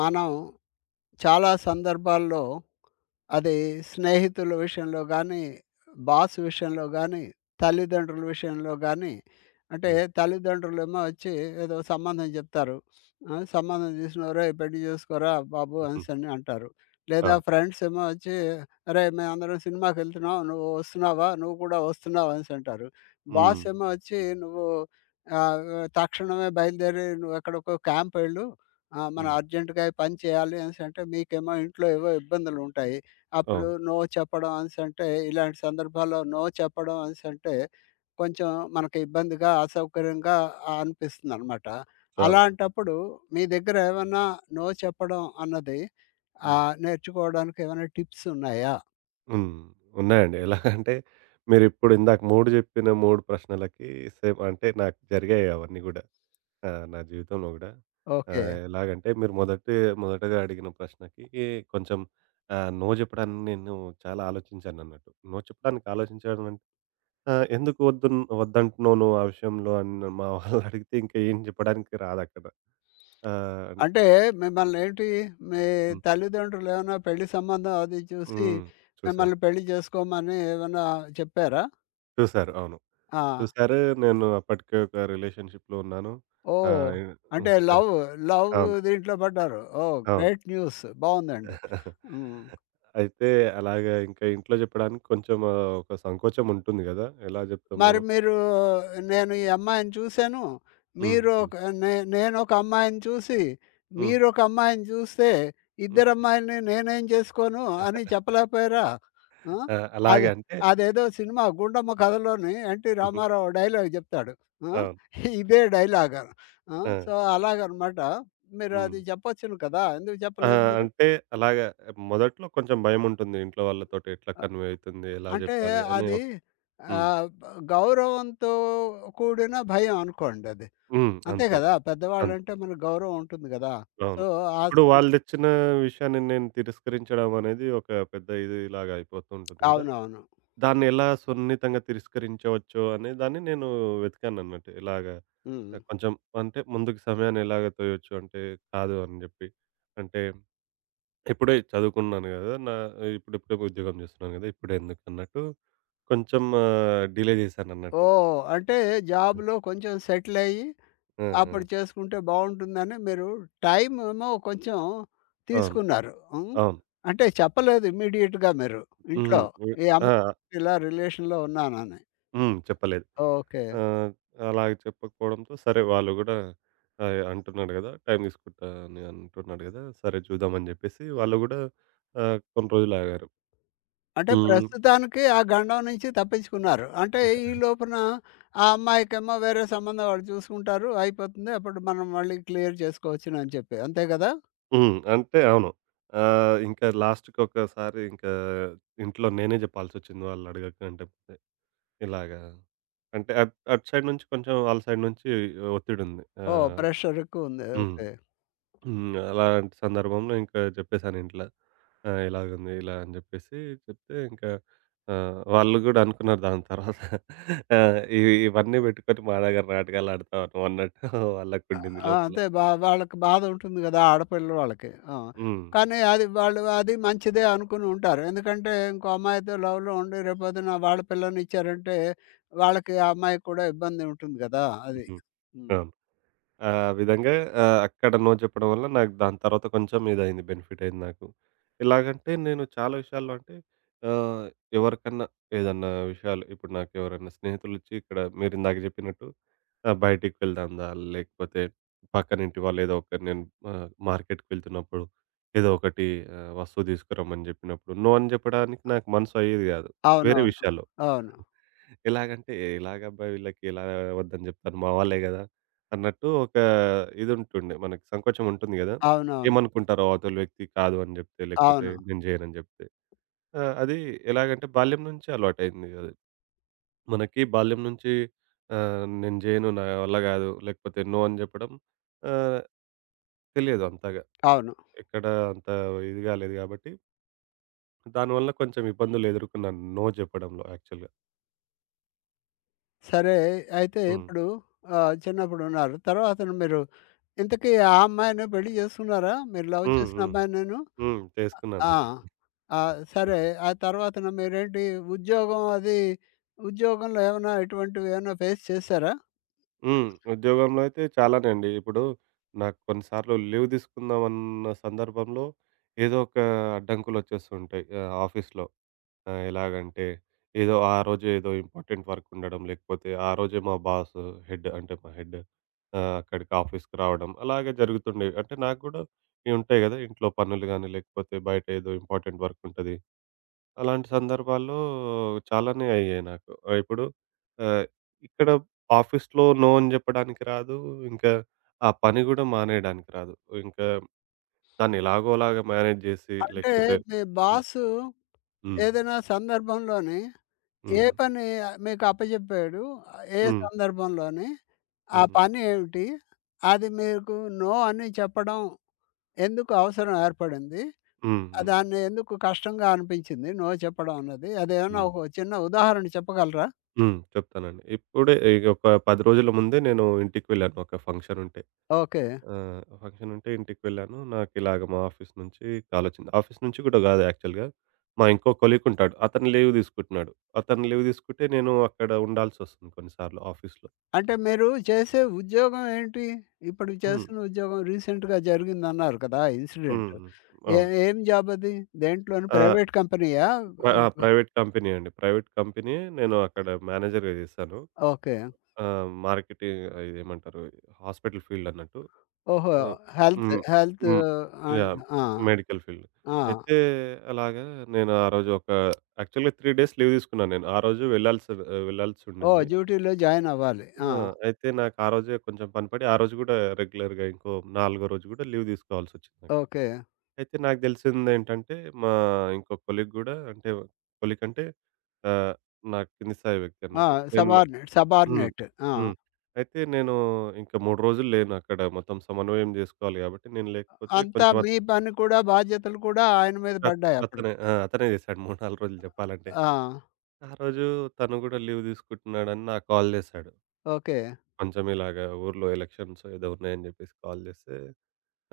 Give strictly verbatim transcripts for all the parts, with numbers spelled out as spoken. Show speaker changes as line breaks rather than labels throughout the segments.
మనం చాలా సందర్భాల్లో అది స్నేహితుల విషయంలో గానీ, బాస్ విషయంలో గానీ, తల్లిదండ్రుల విషయంలో గానీ, అంటే
హ్మ్.
తల్లిదండ్రులేమో వచ్చి ఏదో సంబంధం చెప్తారు. ఆ! సంబంధం చూసిన "ఒరేయ్! పెళ్లి చేసుకోరా బాబు"
హుహు.
అనేసని అంటారు. లేదా
అవును.
ఫ్రెండ్స్ ఏమో వచ్చి "అరేయ్! మేమందరం సినిమాకెళ్తున్నాం. నువ్వు వస్తున్నావా? నువ్వు కూడా వస్తున్నావా?" అనేసి అంటారు.
హ్మ్.
బాస్ ఏమో వచ్చి "నువ్వు ఆహ్, తక్షణమే బయలుదేరి నువ్వు ఎక్కడికో క్యాంపెళ్ళు. ఆ! మనం
హ్మ్.
అర్జెంట్‌గా ఈ పని చేయాలి అనేసంటే మీకేమో ఇంట్లో ఏవో ఇబ్బందులు ఉంటాయి. అప్పుడు
అవును.
నో చెప్పడం అనేసంటే ఇలాంటి సందర్భాల్లో నో చెప్పడం అనేసంటే కొంచెం మనకి ఇబ్బందిగా, అసౌకర్యంగా అనిపిస్తుందనమాట.
చాలా.
అలాంటప్పుడు మీ దగ్గర ఏమన్నా నో చెప్పడం అన్నది
హ్మ్.
ఆహ్, నేర్చుకోవడానికి ఏమైనా టిప్స్ ఉన్నాయా?
హ్మ్. ఉన్నాయండి. ఎలాగంటే మీరిప్పుడు ఇందాక మూడు జెప్పిన మూడు ప్రశ్నలకి సేమ్ అంటే నాకు జరిగాయి అవన్నీ గూడా. ఆహ్, నా జీవితంలో గూడా.
ఓకే.
ఆహ్, ఎలాగంటే మీరు మొదటి మొదటగా అడిగిన ప్రశ్నకి కొంచెం ఆహ్, నో జెప్పడానికి నేను చాలా ఆలోచించానన్నట్టు. నో చెప్పడానికి ఆలోచించడం అంటే ఆహ్, ఎందుకు వద్దున్ వద్దంటున్నావు నువ్వు ఆ విషయంలో అని మా వాళ్ళనడిగితే ఇంకా ఏం జెప్పడానికి రాదక్కడ. ఆహ్,
అంటే మిమ్మల్ని ఏంటి మీ
హ్మ్.
తల్లిదండ్రులు ఏమైనా పెళ్లి సంబంధం అది చూసి
హ్మ్.
మిమ్మల్ని
చూసాను.
పెళ్లి చేసుకోమని ఏమన్నా చెప్పారా?
చూసారు. అవును.
ఆ!
చూసారు. నేను అప్పటికే ఒక రిలేషన్‌షిప్‌లో ఉన్నాను.
ఓహ్!
ఆహ్,
అంటే లవ్, లవ్
అవును.
దీంట్లో పడ్డారు. ఓహ్!
అవును.
Great news. బావుందండి. హ్మ్.
అయితే అలాగా ఇంకా ఇంట్లో జెప్పడానికి కొంచెం ఆహ్, ఒక సంకోచం ఉంటుంది గదా! ఎలా జెప్తాము?
మరి మీరు నేను ఈ అమ్మాయిని చూసాను.
హ్మ్.
మీరు
హ్మ్.
ఒక నే నేనొక అమ్మాయిని చూసి,
హ్మ్.
మీరొక అమ్మాయిని చూస్తే
హ్మ్.
ఇద్దరు అమ్మాయిల్ని నేనేం చేసుకోను అని చెప్పలేకపోయారా? ఆ!
ఆ! అలాగే
అది
అంటే
అదేదో సినిమా 'గుండమ్మ కథలోని' ఎన్టీ
హుహు.
రామారావు డైలాగ్ చెప్తాడు. ఆ!
అవును.
ఇదే డైలాగ్. ఆ!
ఆ!
సో, అలాగనమాట. మీరు
హ్మ్.
అది చెప్పొచ్చును కదా! ఎందుకు
ఆ!
చెప్పలేదు మీరు?
అంటే అలాగా మొదట్లో కొంచెం భయముంటుంది. ఇంట్లో వాళ్ళతోటి ఎట్లా కన్వే అయితుంది? ఎలా
అంటే
జెప్పాలి? అని
అది
ఒక హ్మ్.
ఆహ్, బ్ గౌరవంతో కూడిన భయం అనుకోండి అది.
హ్మ్.
అంతే
అంతే.
కదా!
అంతే.
పెద్దవాళ్ళంటే మనకు గౌరవం ఉంటుంది కదా! సో,
అవును.
ఆ
ఇప్పుడు
సమ
వాళ్ళు తెచ్చిన విషయాన్ని నేను తిరస్కరించడం అనేది ఒక పెద్ద ఇది లాగా అయిపోతూ ఉంటుంది గదా!
అవునవును.
దాన్ని ఎలా సున్నితంగా తిరస్కరించవచ్చో అనే దాన్ని నేను వెతికానన్నట్టు. ఇలాగా
హ్మ్.
కొంచెం అంటే ముందుకు సమయాన్ని ఎలాగ తోయొచ్చు అంటే కాదు అని జెప్పి. అంటే ఇప్పుడే చదువుకున్నాను గదా! నా ఇప్పుడిప్పుడే ఉద్యోగం జేస్తున్నాను గదా! ఇప్పుడెందుకు అన్నట్టు కొంచెం ఆహ్, డిలే జేశానన్నట్టు.
ఓహ్! అంటే జాబ్‌లో కొంచెం సెటిల్ అయ్యి,
ఆ! ఆ!
అప్పుడు చేసుకుంటే బావుంటుందని మీరు టైమ్ ఏమో కొంచెం
అవును.
తీసుకున్నారు. హ్మ్.
అవును.
అంటే చెప్పలేదు ఇమ్మీడియేట్‌గా మీరు ఇంట్లో.
హ్మ్. హ్మ్.
ఈ
ఆ!
అమ్మాయితో ఇలా రిలేషన్‌లో ఉన్నానని.
హ్మ్. చెప్పలేదు.
ఓకే.
ఆ! అలాగ చెప్పకపోవడంతో సరే వాళ్ళు గూడా ఆహ్, అంటున్నాడు గదా! టైం తీసుకుంటా అని అంటున్నాడు గదా! సరే చూద్దామని జెప్పేసి వాళ్ళు గూడా ఆహ్, కొన్ని రోజులాగారు.
అంటే
హ్మ్.
ప్రస్తుతానికి ఆ గండం నుంచి తప్పించుకున్నారు. అంటే ఈ లోపున ఆ అమ్మాయికేమో వేరే సంబంధం వాళ్ళు చూసుకుంటారు. అయిపోతుంది. అప్పుడు మనం మళ్ళీ క్లియర్ చేసుకోవచ్చునని చెప్పి. అంతే గదా!
హ్మ్. అంటే అవును. ఆహ్, ఇంకా లాస్ట్‌కొకసారి ఇంకా ఇంట్లో నేనే జెప్పాల్సొచ్చింది వాళ్ళడగకంటే ముందే. ఇలాగా అంటే అట్ అటు సైడ్ నుంచి కొంచెం వాళ్ళ సైడ్ నుంచి ఒత్తిడుంది.
ఓహ్!
ఆహ్
ప్రెషర్ ఎక్కువుంది.
హ్మ్.
ఓకే.
హ్మ్. అలాంటి సందర్భంలో ఇంకా చెప్పేసాను ఇంట్ల. ఆహ్, ఇలాగుంది ఇలా అని జెప్పేసి చెప్తే ఇంకా ఆహ్, వాళ్ళు గూడా అనుకున్నారు దాని తర్వాత. ఆ! ఇవి ఇవన్నీ బెట్టుకొని మా దగ్గర నాటకాలాడతావా నువ్వన్నట్టు వాళ్ళకుండింది
ఆ!
లోపల.
అంతే బా వాళ్ళకి బాధ ఉంటుంది గదా! ఆడపిల్ల వాళ్ళకి. ఆ!
హ్మ్.
కానీ అది వాళ్ళు అది మంచిదే అనుకుని ఉంటారు. ఎందుకంటే ఇంకో అమ్మాయితో లవ్‌లో ఉండి రేపొద్దున వాళ్ళ పిల్లనిచ్చారంటే వాళ్ళకి ఆ అమ్మాయికి కూడా ఇబ్బంది ఉంటుంది గదా! అది.
హుహు.
హ్మ్.
అవును. ఆ విధంగా ఆహ్, అక్కడ నో చెప్పడం వల్ల నాకు దాని తర్వాత కొంచెం ఇదయింది. బెనిఫిట్ అయింది నాకు. ఎలాగంటే నేను చాలా విషయాల్లో అంటే ఆహ్, ఎవరికన్నా ఏదన్నా విషయాలు ఇప్పుడు నాకు ఎవరైనా స్నేహితులొచ్చి ఇక్కడ మీరిందాక చెప్పినట్టు ఆహ్, బయటికి వెళ్దాందా లేకపోతే పక్కనింటి వాళ్ళు ఏదో ఒక నేను ఆహ్, మార్కెట్‌కి వెళ్తున్నప్పుడు ఏదో ఒకటి ఆహ్, వస్తువు తీసుకురమ్మని చెప్పినప్పుడు నో అని చెప్పడానికి నాకు మనసు అయ్యేది కాదు. వేరే
అవునవును.
విషయాల్లో.
అవును.
ఎలాగంటే ఎలాగబ్బా! వీళ్ళకి ఎలా వద్దని జెప్తాను మా వాళ్ళే గదా! అన్నట్టు ఒక ఇదుంటుండే మనకి సంకోచం ఉంటుంది గదా!
అవునవును.
ఏమనుకుంటారో అవతల వ్యక్తి కాదు అని జెప్తే, లేకపోతే
అవును.
నేను జేయనని జెప్తే. ఆ! అది ఎలాగంటే బాల్యం నుంచి అలవాటయింది అది. మనకి బాల్యం నుంచి ఆహ్, నేను జేయను, నా వల్ల గాదు, లేకపోతే నో అని జెప్పడం ఆహ్, తెలియదు అంతగా.
అవును.
ఎక్కడ అంత ఇది గాలేదు గాబట్టి, దానివల్ల కొంచెం ఇబ్బందులు ఎదుర్కొన్నాను నో జెప్పడంలో యాక్చువల్‌గా.
సరే. అయితే
హ్మ్.
ఇప్పుడు ఆహ్, చిన్నప్పుడున్నారు. తర్వాతన మీరు ఇంతకీ ఆ అమ్మాయినే పెళ్లి చేసుకున్నారా? మీరు లవ్
హ్మ్.
చేసిన
హ్మ్.
అమ్మాయినేను?
హ్మ్.
ఆ!
చేసుకున్నాను.
ఆ! సరే.
తీసుకు
ఆ తర్వాతన మీరేంటి ఉద్యోగం అది ఉద్యోగంలో ఏమైనా ఇటువంటివి ఏమైనా ఫేస్ చేసారా?
హ్మ్. ఉద్యోగంలో అయితే చాలానే అండి. ఇప్పుడు నాకు కొన్నిసార్లు లీవ్ తీసుకుందామన్న సందర్భంలో ఏదో ఒక అడ్డంకులొచ్చేస్తూ ఉంటాయి. ఆహ్, ఆఫీస్‌లో ఆహ్, ఎలాగంటే ఏదో ఆ రోజు ఏదో ఇంపార్టెంట్ వర్క్ ఉండడం, లేకపోతే ఆ రోజే మా బాస్ హెడ్ అంటే మా హెడ్ ఆహ్, అక్కడికి ఆఫీస్‌కి రావడం అలాగే జరుగుతుండేవి. అంటే నాకు గూడా ఇవి ఉంటాయి గదా! ఇంట్లో పనులు గాని, లేకపోతే బయట ఏదో ఇంపార్టెంట్ వర్క్ ఉంటది. అలాంటి సందర్భాల్లో చాలానే అయ్యాయి నాకు. ఆహ్, ఇప్పుడు ఆహ్, ఇక్కడ ఆఫీస్‌లో నో అని చెప్పడానికి రాదు. ఇంకా ఆ పని కూడా మానేయడానికి రాదు. ఇంకా దాన్ని ఎలాగోలాగా మేనేజ్ చేసి
అంటే
లేకపోతే
మీ
హ్మ్.
బాసు
హ్మ్.
ఏదైనా సందర్భంలోని ఏ
హ్మ్.
పని మీకు అప్పజెప్పాడు? ఏ
హ్మ్.
సందర్భంలోని? ఆ
హుహు.
పని ఏమిటి? అది మీకు నో అని చెప్పడం ఎందుకు అవసరం ఏర్పడింది?
హ్మ్.
ఆహ్,
హ్మ్.
దాన్ని ఎందుకు కష్టంగా అనిపించింది నో చెప్పడం అన్నది? అదేమన్నా
హ్మ్.
ఒక చిన్న ఉదాహరణ చెప్పగలరా?
హ్మ్. చెప్తానండి. ఇప్పుడే ఇగ ఒక పది రోజుల ముందే నేను ఇంటికి వెళ్ళాను ఒక ఫంక్షన్ ఉంటే.
ఓకే.
ఆ! ఫంక్షన్ ఉంటే ఇంటికి వెళ్ళాను. నాకిలాగ మా ఆఫీస్ నుంచి కాలొచ్చింది. ఆఫీస్ నుంచి కూడా కాదు యాక్చువల్‌గా. మా ఇంకో కొలీగ్ ఉంటాడు. అతను లీవ్ తీసుకుంటున్నాడు. అతను లీవ్ తీసుకుంటే నేను అక్కడ ఉండాల్సొస్తుంది కొన్నిసార్లు ఆఫీస్‌లో.
అంటే మీరు చేసే ఉద్యోగం ఏంటి? ఇప్పుడు
హ్మ్.
చేస్తున్న ఉద్యోగం రీసెంట్‌గా జరిగిందన్నారు కదా! ఇన్సిడెంట్.
హ్మ్.
ఏ
అవును.
ఏం జాబ్ అది? దేంట్లోని
ఆహ్,
ప్రైవేట్ కంపెనీయా?
ప్ర ఆ!
అబ్బ!
ప్రైవేట్ కంపెనీ అండి. ప్రైవేట్ కంపెనీ నేను అక్కడ మేనేజర్‌గా చేశాను.
ఓకే.
ఆ! మార్కెటింగ్ ఇదేమంటారు హాస్పిటల్ ఫీల్డ్ అన్నట్టు.
ఓహో!
ఆ!
హెల్త్
హ్మ్.
హెల్త్
హ్మ్.
And
yeah!
ఆ!
Medical field.
ఆ!
అయితే అలాగా నేను ఆ రోజు ఒక యాక్చువల్‌గా మూడు డేస్ లీవ్ తీసుకున్నాను నేను. ఆ రోజు వెళ్ళాల్సి
ఓహ్!
వెళ్ళాల్సుండింది.
డ్యూటీలో జాయిన్ అవ్వాలి. ఆ!
ఆ! అయితే నాకు ఆ రోజే కొంచెం పని పడి ఆ రోజు గూడా రెగ్యులర్‌గా ఇంకో నాలుగో రోజు గూడా లీవ్ తీసుకోవాల్సొచ్చింది నాకు.
ఓకే.
అయితే నాకు తెలిసిందేంటంటే మా ఇంకో కొలీగ్ గూడా అంటే కొలీగ్ అంటే ఆహ్, నా కింది స్థాయి వ్యక్తి
ఆ!
అన్నట్టు. నేను
సబార్డినేట్.
హ్మ్.
సబార్డినేట్. ఆ!
హ్మ్. అయితే నేను ఇంకా మూడు రోజులు లేను అక్కడ. మొత్తం సమన్వయం జేసుకోవాలి గాబట్టి, నేను లేకపోతే
అంతా
కొంచెం అత్
మీ పని కూడా బాధ్యతలు కూడా ఆయన మీద
అత్
పడ్డాయి
అతనే
అప్పటికి.
ఆ! అతనే జేశాడు మూడు, నాలుగు రోజులు జెప్పాలంటే.
ఆ!
ఆ రోజు తను గూడా లీవ్ తీసుకుంటున్నాడని నాకు కాల్ జేశాడు.
ఓకే.
కొంచెం ఇలాగా ఊర్లో ఎలక్షన్స్ ఏదో ఉన్నాయని జెప్పేసి కాల్ జేస్తే,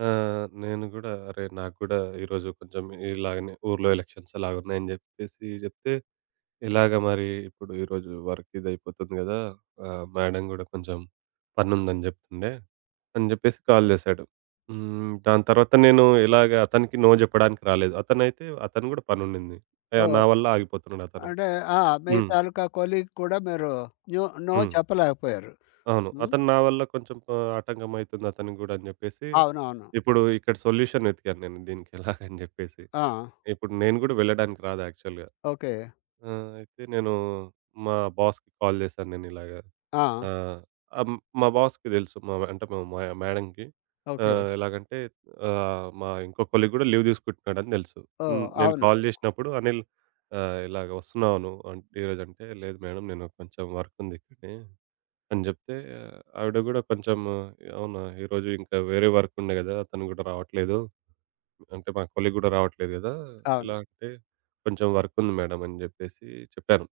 ఆహ్, నేను గూడా అరే! నాకు గూడా ఈరోజు కొంచెం ఇలాగనే ఊర్లో ఎలక్షన్స్ అలాగున్నాయని జెప్పేసి జెప్తే ఇలాగ మరి ఇప్పుడు ఈరోజు వర్క్ ఇదయిపోతుంది గదా! ఆహ్, మేడం గూడా కొంచెం పనుందని జెప్తుండే, అని జెప్పేసి కాల్ జేశాడు. హ్మ్. దాని తర్వాత నేను ఇలాగ అతనికి నో జెప్పడానికి రాలేదు. అతనైతే అతను గూడా పనుండింది. ఆహ్,
ఓహ్!
నా వల్ల ఆగిపోతున్నాడు అతను.
అంటే ఆ! మీ
హ్మ్.
తాలూకా కొలీగ్ కూడా మీరు న్యూ నో
హ్మ్.
చెప్పలేకపోయారు.
అవును.
హ్మ్.
అతను నా వల్ల కొంచెం ఆహ్, ఆటంకం అయితుంది అతనికి గూడా అని జెప్పేసి,
అవునవును.
ఇప్పుడు ఇక్కడ సొల్యూషన్ వెతికాను నేను దీనికి ఎలాగని జెప్పేసి.
ఆ!
ఇప్పుడు నేను గూడా వెళ్ళడానికి రాదు యాక్చువల్‌గా.
ఓకే.
ఆ! అయితే నేను మా బాస్‌కి కాల్ చేశాను నేను ఇలాగా.
ఆ!
ఆహ్, ఆహ్, మా బాస్‌కి తెలుసు. మా అంటే మా మా మేడంకి.
ఓకే.
ఆహ్, ఎలాగంటే ఆహ్, మా ఇంకో కొలీగ్ గూడా లీవ్ తీసుకుంటున్నాడని తెలుసు.
ఓహ్!
హ్మ్. నేను
అవును.
కాల్ చేసినప్పుడు అనిల్ ఆహ్, ఇలాగ వస్తున్నావా నువ్వు అంటే ఈరోజంటే, లేదు మేడం నేను కొంచెం వర్క్ ఉంది ఇక్కడే అని చెప్తే ఆ, ఆవిడ గూడా కొంచెం అవునా ఈరోజు ఇంకా వేరే వర్క్ ఉండే కదా! అతను గూడా రావట్లేదు. అంటే మా కొలీగ్ గూడా రావట్లేదు గదా!
అవును.
ఎలా అంటే కొంచెం వర్క్ ఉంది మేడం అని జెప్పేసి చెప్పాను.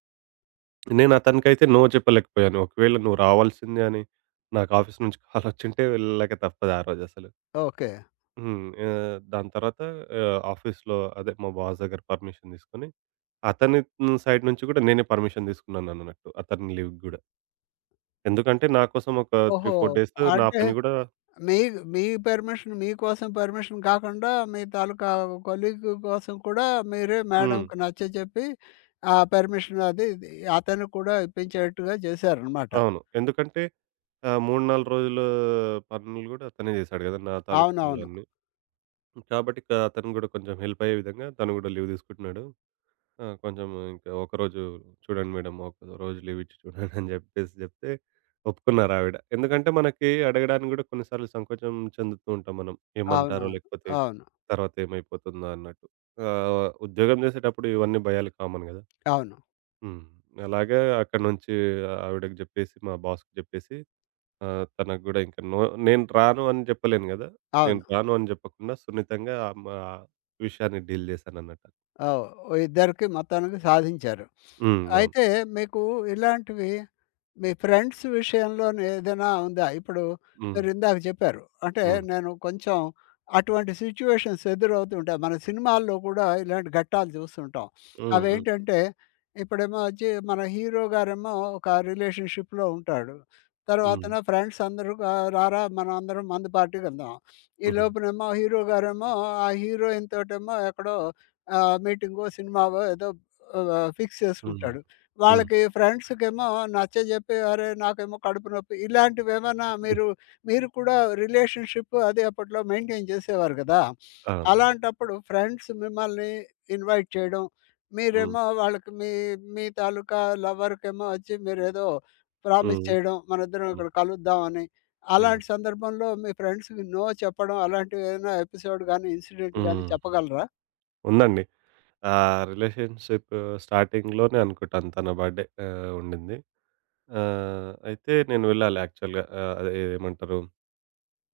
నేను అతనికైతే నో చెప్పలేకపోయాను. ఒకవేళ నువ్వు రావాల్సిందే అని నాకు ఆఫీస్ నుంచి కాల్ వచ్చింటే వెళ్ళలేక తప్పదు ఆ రోజు అసలు.
ఓకే.
హ్మ్. ఆహ్, దాని తర్వాత ఆహ్, ఆఫీస్‌లో అదే మా బాస్ దగ్గర పర్మిషన్ తీసుకొని అతని హ్మ్, సైడ్ నుంచి గూడా నేనే పర్మిషన్ తీసుకున్నానన్నట్టు. అతని లీవ్‌కి గూడా. ఎందుకంటే నా కోసం ఒక మూడు,
ఓహో!
నాలుగు డేస్ నా
అంటే
పని గూడా
మీ మీ పర్మిషన్ మీకోసం పర్మిషన్ కాకుండా మీ తాలూకా కొలీగ్ కోసం కూడా మీరే
హ్మ్.
మేడంకి నచ్చజెప్పి ఆ పర్మిషన్ అది ఇది అతనికి కూడా ఇప్పించేట్టుగా చేశారనమాట.
అవును. ఎందుకంటే ఆ! మూడు, నాలుగు రోజులు పనులు గూడా అతనే జేశాడు గదా! నా తాలూకు
అవునవును.
పనులన్నీ. కాబట్టి ఇక అతను గూడా కొంచెం హెల్ప్ అయ్యే విధంగా తను గూడా లీవ్ తీసుకుంటున్నాడు. ఆ! కొంచెం ఇంకా ఒకరోజు చూడండి మేడం ఒకరోజు లీవ్ ఇచ్చి చూడండి అని జెప్పేసి జెప్తే ఒప్పుకున్నారావిడ. ఎందుకంటే మనకి అడగడానికి గూడా కొన్ని సార్లు సంకోచం చెందుతూ ఉంటాం మనం. ఏమంటారో
అవునవును.
లేకపోతే
అవును.
తర్వాత ఏమైపోతుందా అన్నట్టు. ఆహ్, ఉద్యోగం జేసేటప్పుడు ఇవన్నీ భయాలు కామన్ గదా!
అవును.
హ్మ్. అలాగా అక్కడి నుంచి ఆవిడకి జెప్పేసి, మా బాస్‌కి జెప్పేసి ఆహ్, తనకు గూడా ఇంక నో నేను రాను అని జెప్పలేను గదా! నేను
అవును.
రాను అని జెప్పకుండా సున్నితంగా ఆ మా విషయాన్ని డీల్ జేశానన్నట్టు.
ఓహ్! ఇద్దరికి మొత్తానికి సాధించారు.
హ్మ్. అవును.
అయితే మీకు ఇలాంటివి మీ ఫ్రెండ్స్ విషయంలోనే ఏదైనా ఉందా? ఇప్పుడు
హ్మ్.
మీరు ఇందాక చెప్పారు. అంటే
హ్మ్.
నేను కొంచెం అటువంటి సిట్యుయేషన్స్ ఎదురవుతుంటాయి. మన సినిమాల్లో కూడా ఇలాంటి ఘట్టాలు చూస్తుంటాం.
హ్మ్. హ్మ్.
అవేంటంటే ఇప్పుడేమో వచ్చి మన హీరో గారేమో ఒక రిలేషన్‌షిప్‌లో ఉంటాడు.
హ్మ్.
తర్వాతన ఫ్రెండ్స్ అందరూ గా "రారా! మనందరం మందు పార్టీకి వెళ్దాం." ఈ
హుహు.
లోపునేమో హీరో గారేమో ఆ హీరోయిన్ తోటేమో ఎక్కడో ఆహ్, మీటింగో, సినిమావో ఏదో ఆహ్, ఫిక్స్
హ్మ్.
చేసుకుంటాడు.
హ్మ్.
వాళ్ళకి ఫ్రెండ్స్‌కేమో నచ్చజెప్పి "అరే! నాకేమో కడుపు నొప్పి" ఇలాంటివేమన్నా
హ్మ్.
మీరు, మీరు కూడా రిలేషన్‌షిప్ అది అప్పట్లో మెయింటైన్ చేసేవారు గదా!
అవునవును.
అలాంటప్పుడు ఫ్రెండ్స్ మిమ్మల్ని ఇన్వైట్ చేయడం,
హ్మ్.
మీరేమో వాళ్ళకి మీ, మీ తాలూకా లవర్‌కేమో వచ్చి మీరేదో ప్రామిస్
హ్మ్.
చేయడం, మనిద్దరం
హ్మ్.
ఇక్కడ కలుద్దాం అని.
హ్మ్.
అలాంటి సందర్భంలో మీ ఫ్రెండ్స్‌కి నో చెప్పడం అలాంటివేదైనా ఎపిసోడ్ గాని, ఇన్సిడెంట్ గాని
హ్మ్.
చెప్పగలరా?
ఉందండి. ఆ రిలేషన్‌షిప్ స్టార్టింగ్‌లోనే అనుకుంటాను తన బర్త్‌డే ఆహ్, ఉండింది. ఆహ్, అయితే నేను వెళ్ళాలి యాక్చువల్‌గా ఆహ్, అదే ఏమంటారు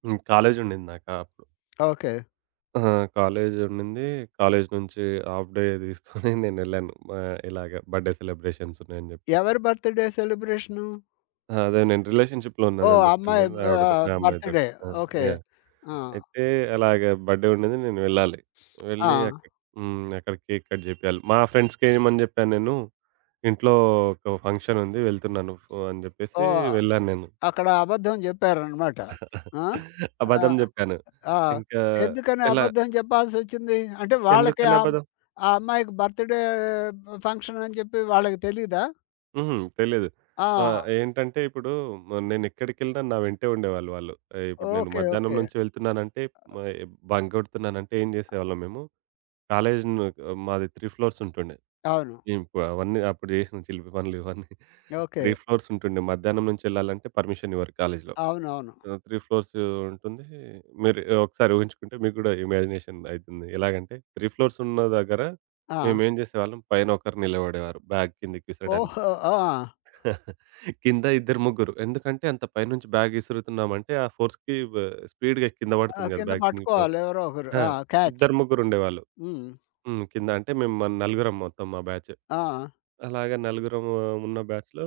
హ్మ్. కాలేజ్ ఉండింది నాకు అప్పుడు.
ఓకే.
ఆ! కాలేజ్ ఉండింది. కాలేజ్ నుంచి హాఫ్ డే తీసుకొని నేనెళ్ళాను. మా ఇలాగ బర్త్‌డే సెలబ్రేషన్స్ ఉన్నాయని జెప్పేసి.
ఎవరి బర్త్‌డే సెలబ్రేషను?
ఆ! అదే నేను రిలేషన్‌షిప్‌లో
ఓహ్!
ఉన్నానని జెప్పాను
అమ్మాయి
గదా! ఆవిడతో
ఆహ్,
ఆ అమ్మాయితోటి.
బర్త్‌డే.
ఆ!
ఓకే.
యాహ్!
ఆ!
అయితే అలాగ బర్త్‌డే ఉండింది. నేను వెళ్ళాలి.
ఆ!
వెళ్ళి అక్కడ హ్మ్. అక్కడ కేక్ కట్ జేపియాలి. మా ఫ్రెండ్స్‌కేయమని జెప్పాను నేను. ఇంట్లో ఒక ఫంక్షన్ ఉంది వెళ్తున్నాను ఫో అని జెప్పేసి
ఓహ్!
వెళ్ళాను నేను.
అక్కడ అబద్ధం చెప్పారనమాట. ఆ! ఆ!
అబద్ధం జెప్పాను.
ఆ!
ఇంకా
ఎందుకని
ఎలా
అబద్ధం చెప్పాల్సొచ్చింది? అంటే వాళ్ళకి
ఎందుకని
ఆ
అబద్ధం?
ఆ అమ్మాయికి బర్త్‌డే ఫంక్షన్ అని చెప్పి వాళ్ళకి తెలీదా?
హుహు. తెలీదు.
ఆ!
ఆ! ఏంటంటే ఇప్పుడు మ నేనెక్కడికెళ్ళినా నా వెంటే ఉండేవాళ్ళు వాళ్ళు. ఆహ్, ఇప్పుడు నేను
ఓకే.
మధ్యాహ్నం
ఓకే.
నుంచి వెళ్తున్నానంటే మ బంక్ గొడుతున్నానంటే ఏం జేసేవాళ్ళం మేము కాలేజ్ ను మాది మూడు ఫ్లోర్స్ ఉంటుండే.
అవును.
ఇప్పుడు అవన్నీ అప్పుడు జేసిన చిలిపి పనులు ఇవన్నీ
ఓకే.
మూడు ఫ్లోర్స్ ఉంటుండే. మధ్యాహ్నం నుంచి ఎళ్ళాలంటే పర్మిషన్ ఇవ్వరు కాలేజ్‌లో.
అవునవును.
ఆహ్, మూడు ఫ్లోర్స్ ఉంటుంది. మీరు ఒకసారి ఊహించుకుంటే మీకు గూడా ఇమాజినేషన్ అయితుంది. ఎలాగంటే మూడు ఫ్లోర్స్ ఉన్న దగ్గర
ఆ!
మేమేం జేసేవాళ్ళం పైన ఒకరు నిలబడేవారు బ్యాగ్ కిందకి విసరడానికి.
ఓహో! ఆ!
కింద ఇద్దరు, ముగ్గురు. ఎందుకంటే అంత పైనుంచి బ్యాగ్ ఇసురుతున్నామంటే ఆ ఫోర్స్‌కి బ స్పీడ్‌గా కింద
ఆ!
పడుతుంది కదా!
కింద
బ్యాగ్ చినిగిపోవడం.
పట్టుకోవాలి ఎవరో ఒకరు.
ఆ!
ఆ! క్యాచ్.
ఇద్దరు, ముగ్గురు ఉండేవాళ్ళు.
హ్మ్.
హ్మ్. కింద అంటే మేము మన నలుగురం మొత్తం మా బ్యాచ్.
ఆ!
అలాగా నలుగురం ఆ, ఉన్న బ్యాచ్‌లో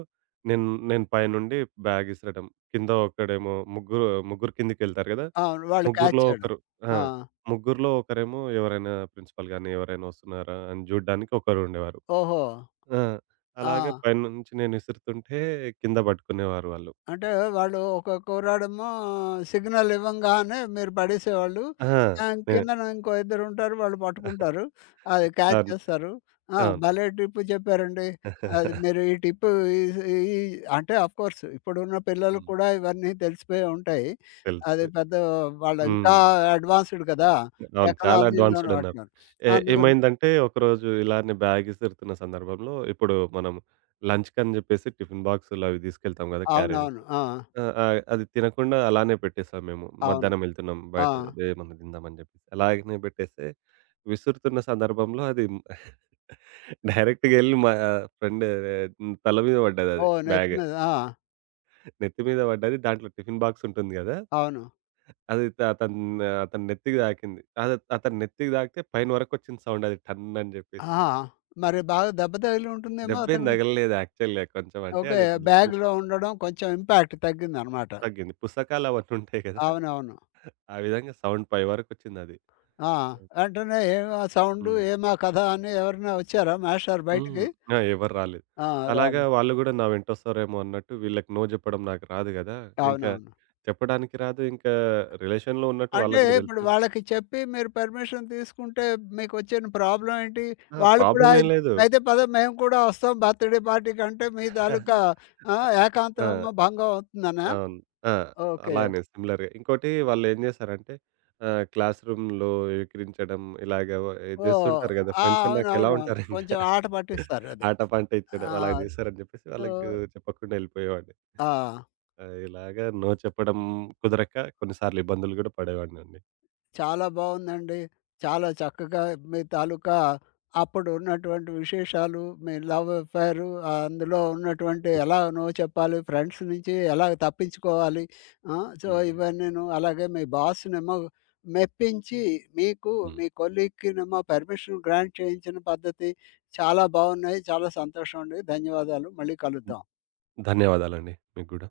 నేను నేను పైనుండి బ్యాగ్ ఇసరడం. కింద ఒకడేమో ముగ్గురు ముగ్గురు కిందకెళ్తారు కదా!
అవును. వాళ్ళు క్యాచ్
ముగ్గురులో
చేయడం.
ఒకరు ఆ!
ఆ!
ముగ్గురులో ఒకరేమో ఎవరైనా ప్రిన్సిపల్ గాని, ఎవరైనా వస్తున్నారా అని చూడడానికి ఒకరు ఉండేవారు.
ఓహో!
ఆ!
ఆ!
అలాగే పైనుంచి నేను ఇసురుతుంటే కింద పట్టుకునేవారు వాళ్ళు.
అంటే వాళ్ళు ఒక కుర్రాడేమో సిగ్నల్ ఇవ్వంగానే మీరు పడేసేవాళ్ళు.
ఆహా!
ఆహ్,
నే
కిందన ఇంకో ఇద్దరుంటారు వాళ్ళు పట్టుకుంటారు. అది క్యాచ్
అవును.
చేస్తారు. ఆ!
అవును.
భలే టిప్ చెప్పారండి. అది మీరు ఈ టిప్ ఈస్ ఈ అంటే ఆఫ్‌కోర్స్ ఇప్పుడున్న పిల్లలకి
హ్మ్.
కూడా ఇవన్నీ తెలిసిపోయే ఉంటాయి. అది
తెలుసు.
పెద్ద వాళ్ళు
హ్మ్.
ఇంకా అడ్వాన్స్‌డ్ కదా!
అవును. చాలా
టెక్నాలజీలోను
అడ్వాన్స్‌డ్ అన్నారు.
వాటిలోను.
ఏ
అందుగురించి
ఏమైందంటే ఒకరోజు ఇలానే బ్యాగ్ ఇసురుతున్న సందర్భంలో ఇప్పుడు మనం లంచ్‌కని జెప్పేసి టిఫిన్ బాక్సులు అవి తీసుకెళ్తాం గదా! క్యారేజెస్.
అవునవును. ఆ!
ఆ! ఆహ్, అది తినకుండా అలానే పెట్టేసాం మేము.
అవును.
మధ్యాహ్నం వెళ్తున్నాం
ఆ!
బయట ఏమన్నా తిందామని జెప్పేసి. అలాగనే పెట్టేస్తే విసురుతున్న సందర్భంలో అది డైరెక్ట్‌గా ఎళ్లి మా ఫ్రెండ్ తల మీద పడ్డదది
ఓహ్! నెత్తి
బ్యాగ్.
మీద. ఆ!
నెత్తి మీద పడ్డది. దాంట్లో టిఫిన్ బాక్స్ ఉంటుంది గదా!
అవును.
అది త అతను అతని నెత్తికి తాకింది. అది అతని నెత్తికి తాకితే పైన వరకొచ్చింది సౌండ్ అది టన్ అని చెప్పేసి.
ఆహా! మరి బాగా దెబ్బ తగిలి ఉంటుందేమో
దెబ్బేం
అతనికి.
తగలలేదు యాక్చువల్‌గా కొంచెం అంటే
ఓకే.
అది బు బు
బ్యాగ్‌లో ఉండడం కొంచెం ఇంపాక్ట్ తగ్గిందనమాట.
తగ్గింది. పుసకాలు అవన్నీ ఉంటాయి కదా!
అవునవును.
ఆ విధంగా సౌండ్ పై వరకొచ్చిందది.
ఆ! వెంటనే ఏమా సౌండు,
హ్మ్.
ఏమా కథ అని ఎవరైనా వచ్చారా మాస్టారు బయటికి?
హ్మ్. ఆ! ఎవరు రాలేదు.
ఆ!
అలాగా
రాలే.
వాళ్ళు గూడా నా వెంటొస్తారేమో అన్నట్టు వీళ్ళకి నో చెప్పడం నాకు రాదు గదా! ఇంకా
అవునవును.
చెప్పడానికి రాదు. ఇంకా రిలేషన్‌లో ఉన్నట్టు
అంటే
వాళ్ళకి గూడా
ఇప్పుడు
తెలుసు.
వాళ్ళకి చెప్పి మీరు పర్మిషన్ తీసుకుంటే మీకొచ్చిన ప్రాబ్లమ్ ఏంటి?
ఆ!
వాళ్ళు కూడా
ప్రాబ్లమ్
"అయి
ఏం లేదు.
అయితే పద మేము కూడా వస్తాం బర్త్‌డే పార్టీకి" అంటే మీ తాలూకా
ఆ!
ఆ!
ఆ!
ఏకాంతమేమో భంగం అవుతుందనా?
అవును. ఆ!
ఓకే.
అలానే సిమిలర్‌గా. ఇంకోటి వాళ్ళేం జేశారంటే ఆహ్, క్లాస్ రూమ్‌లో ఎక్కిరించడం ఇలాగ వ
ఓహ్!
జేస్తుంటారు గదా!
ఆ!
ఫ్రెండ్స్ అన్నాకెలా
అవునవునవును.
ఉంటారింక.
కొంచెం ఆట పట్టిస్తారది.
ఆట పాట
ఆ!
ఇచ్చడం అలాగ జేశారని జెప్పేసి
సో
వాళ్ళకి చెప్పకుండా ఎళ్ళిపోయేవాడిని.
ఆ!
ఆహ్, ఇలాగ నో చెప్పడం కుదరక కొన్నిసార్లు ఇబ్బందులు గూడా పడేవాడినండి.
చాలా బావుందండి. చాలా చక్కగా మీ తాలూకా అప్పుడున్నటువంటి విశేషాలు, మీ లవ్ అఫైరు అందులో ఉన్నటువంటి ఎలా నో చెప్పాలి, ఫ్రెండ్స్ నుంచి ఎలా తప్పించుకోవాలి. ఆ! సో,
హ్మ్.
ఇవన్నీను అలాగే మీ బాస్‌నేమో మెప్పించి మీకు,
హ్మ్.
మీ కొలీగ్‌కినేమో పర్మిషన్ గ్రాంట్ చేయించిన పద్ధతి చాలా బావున్నాయి. చాలా సంతోషం అండి. ధన్యవాదాలు. మళ్ళీ కలుద్దాం.
ధన్యవాదాలండి మీకు గూడా.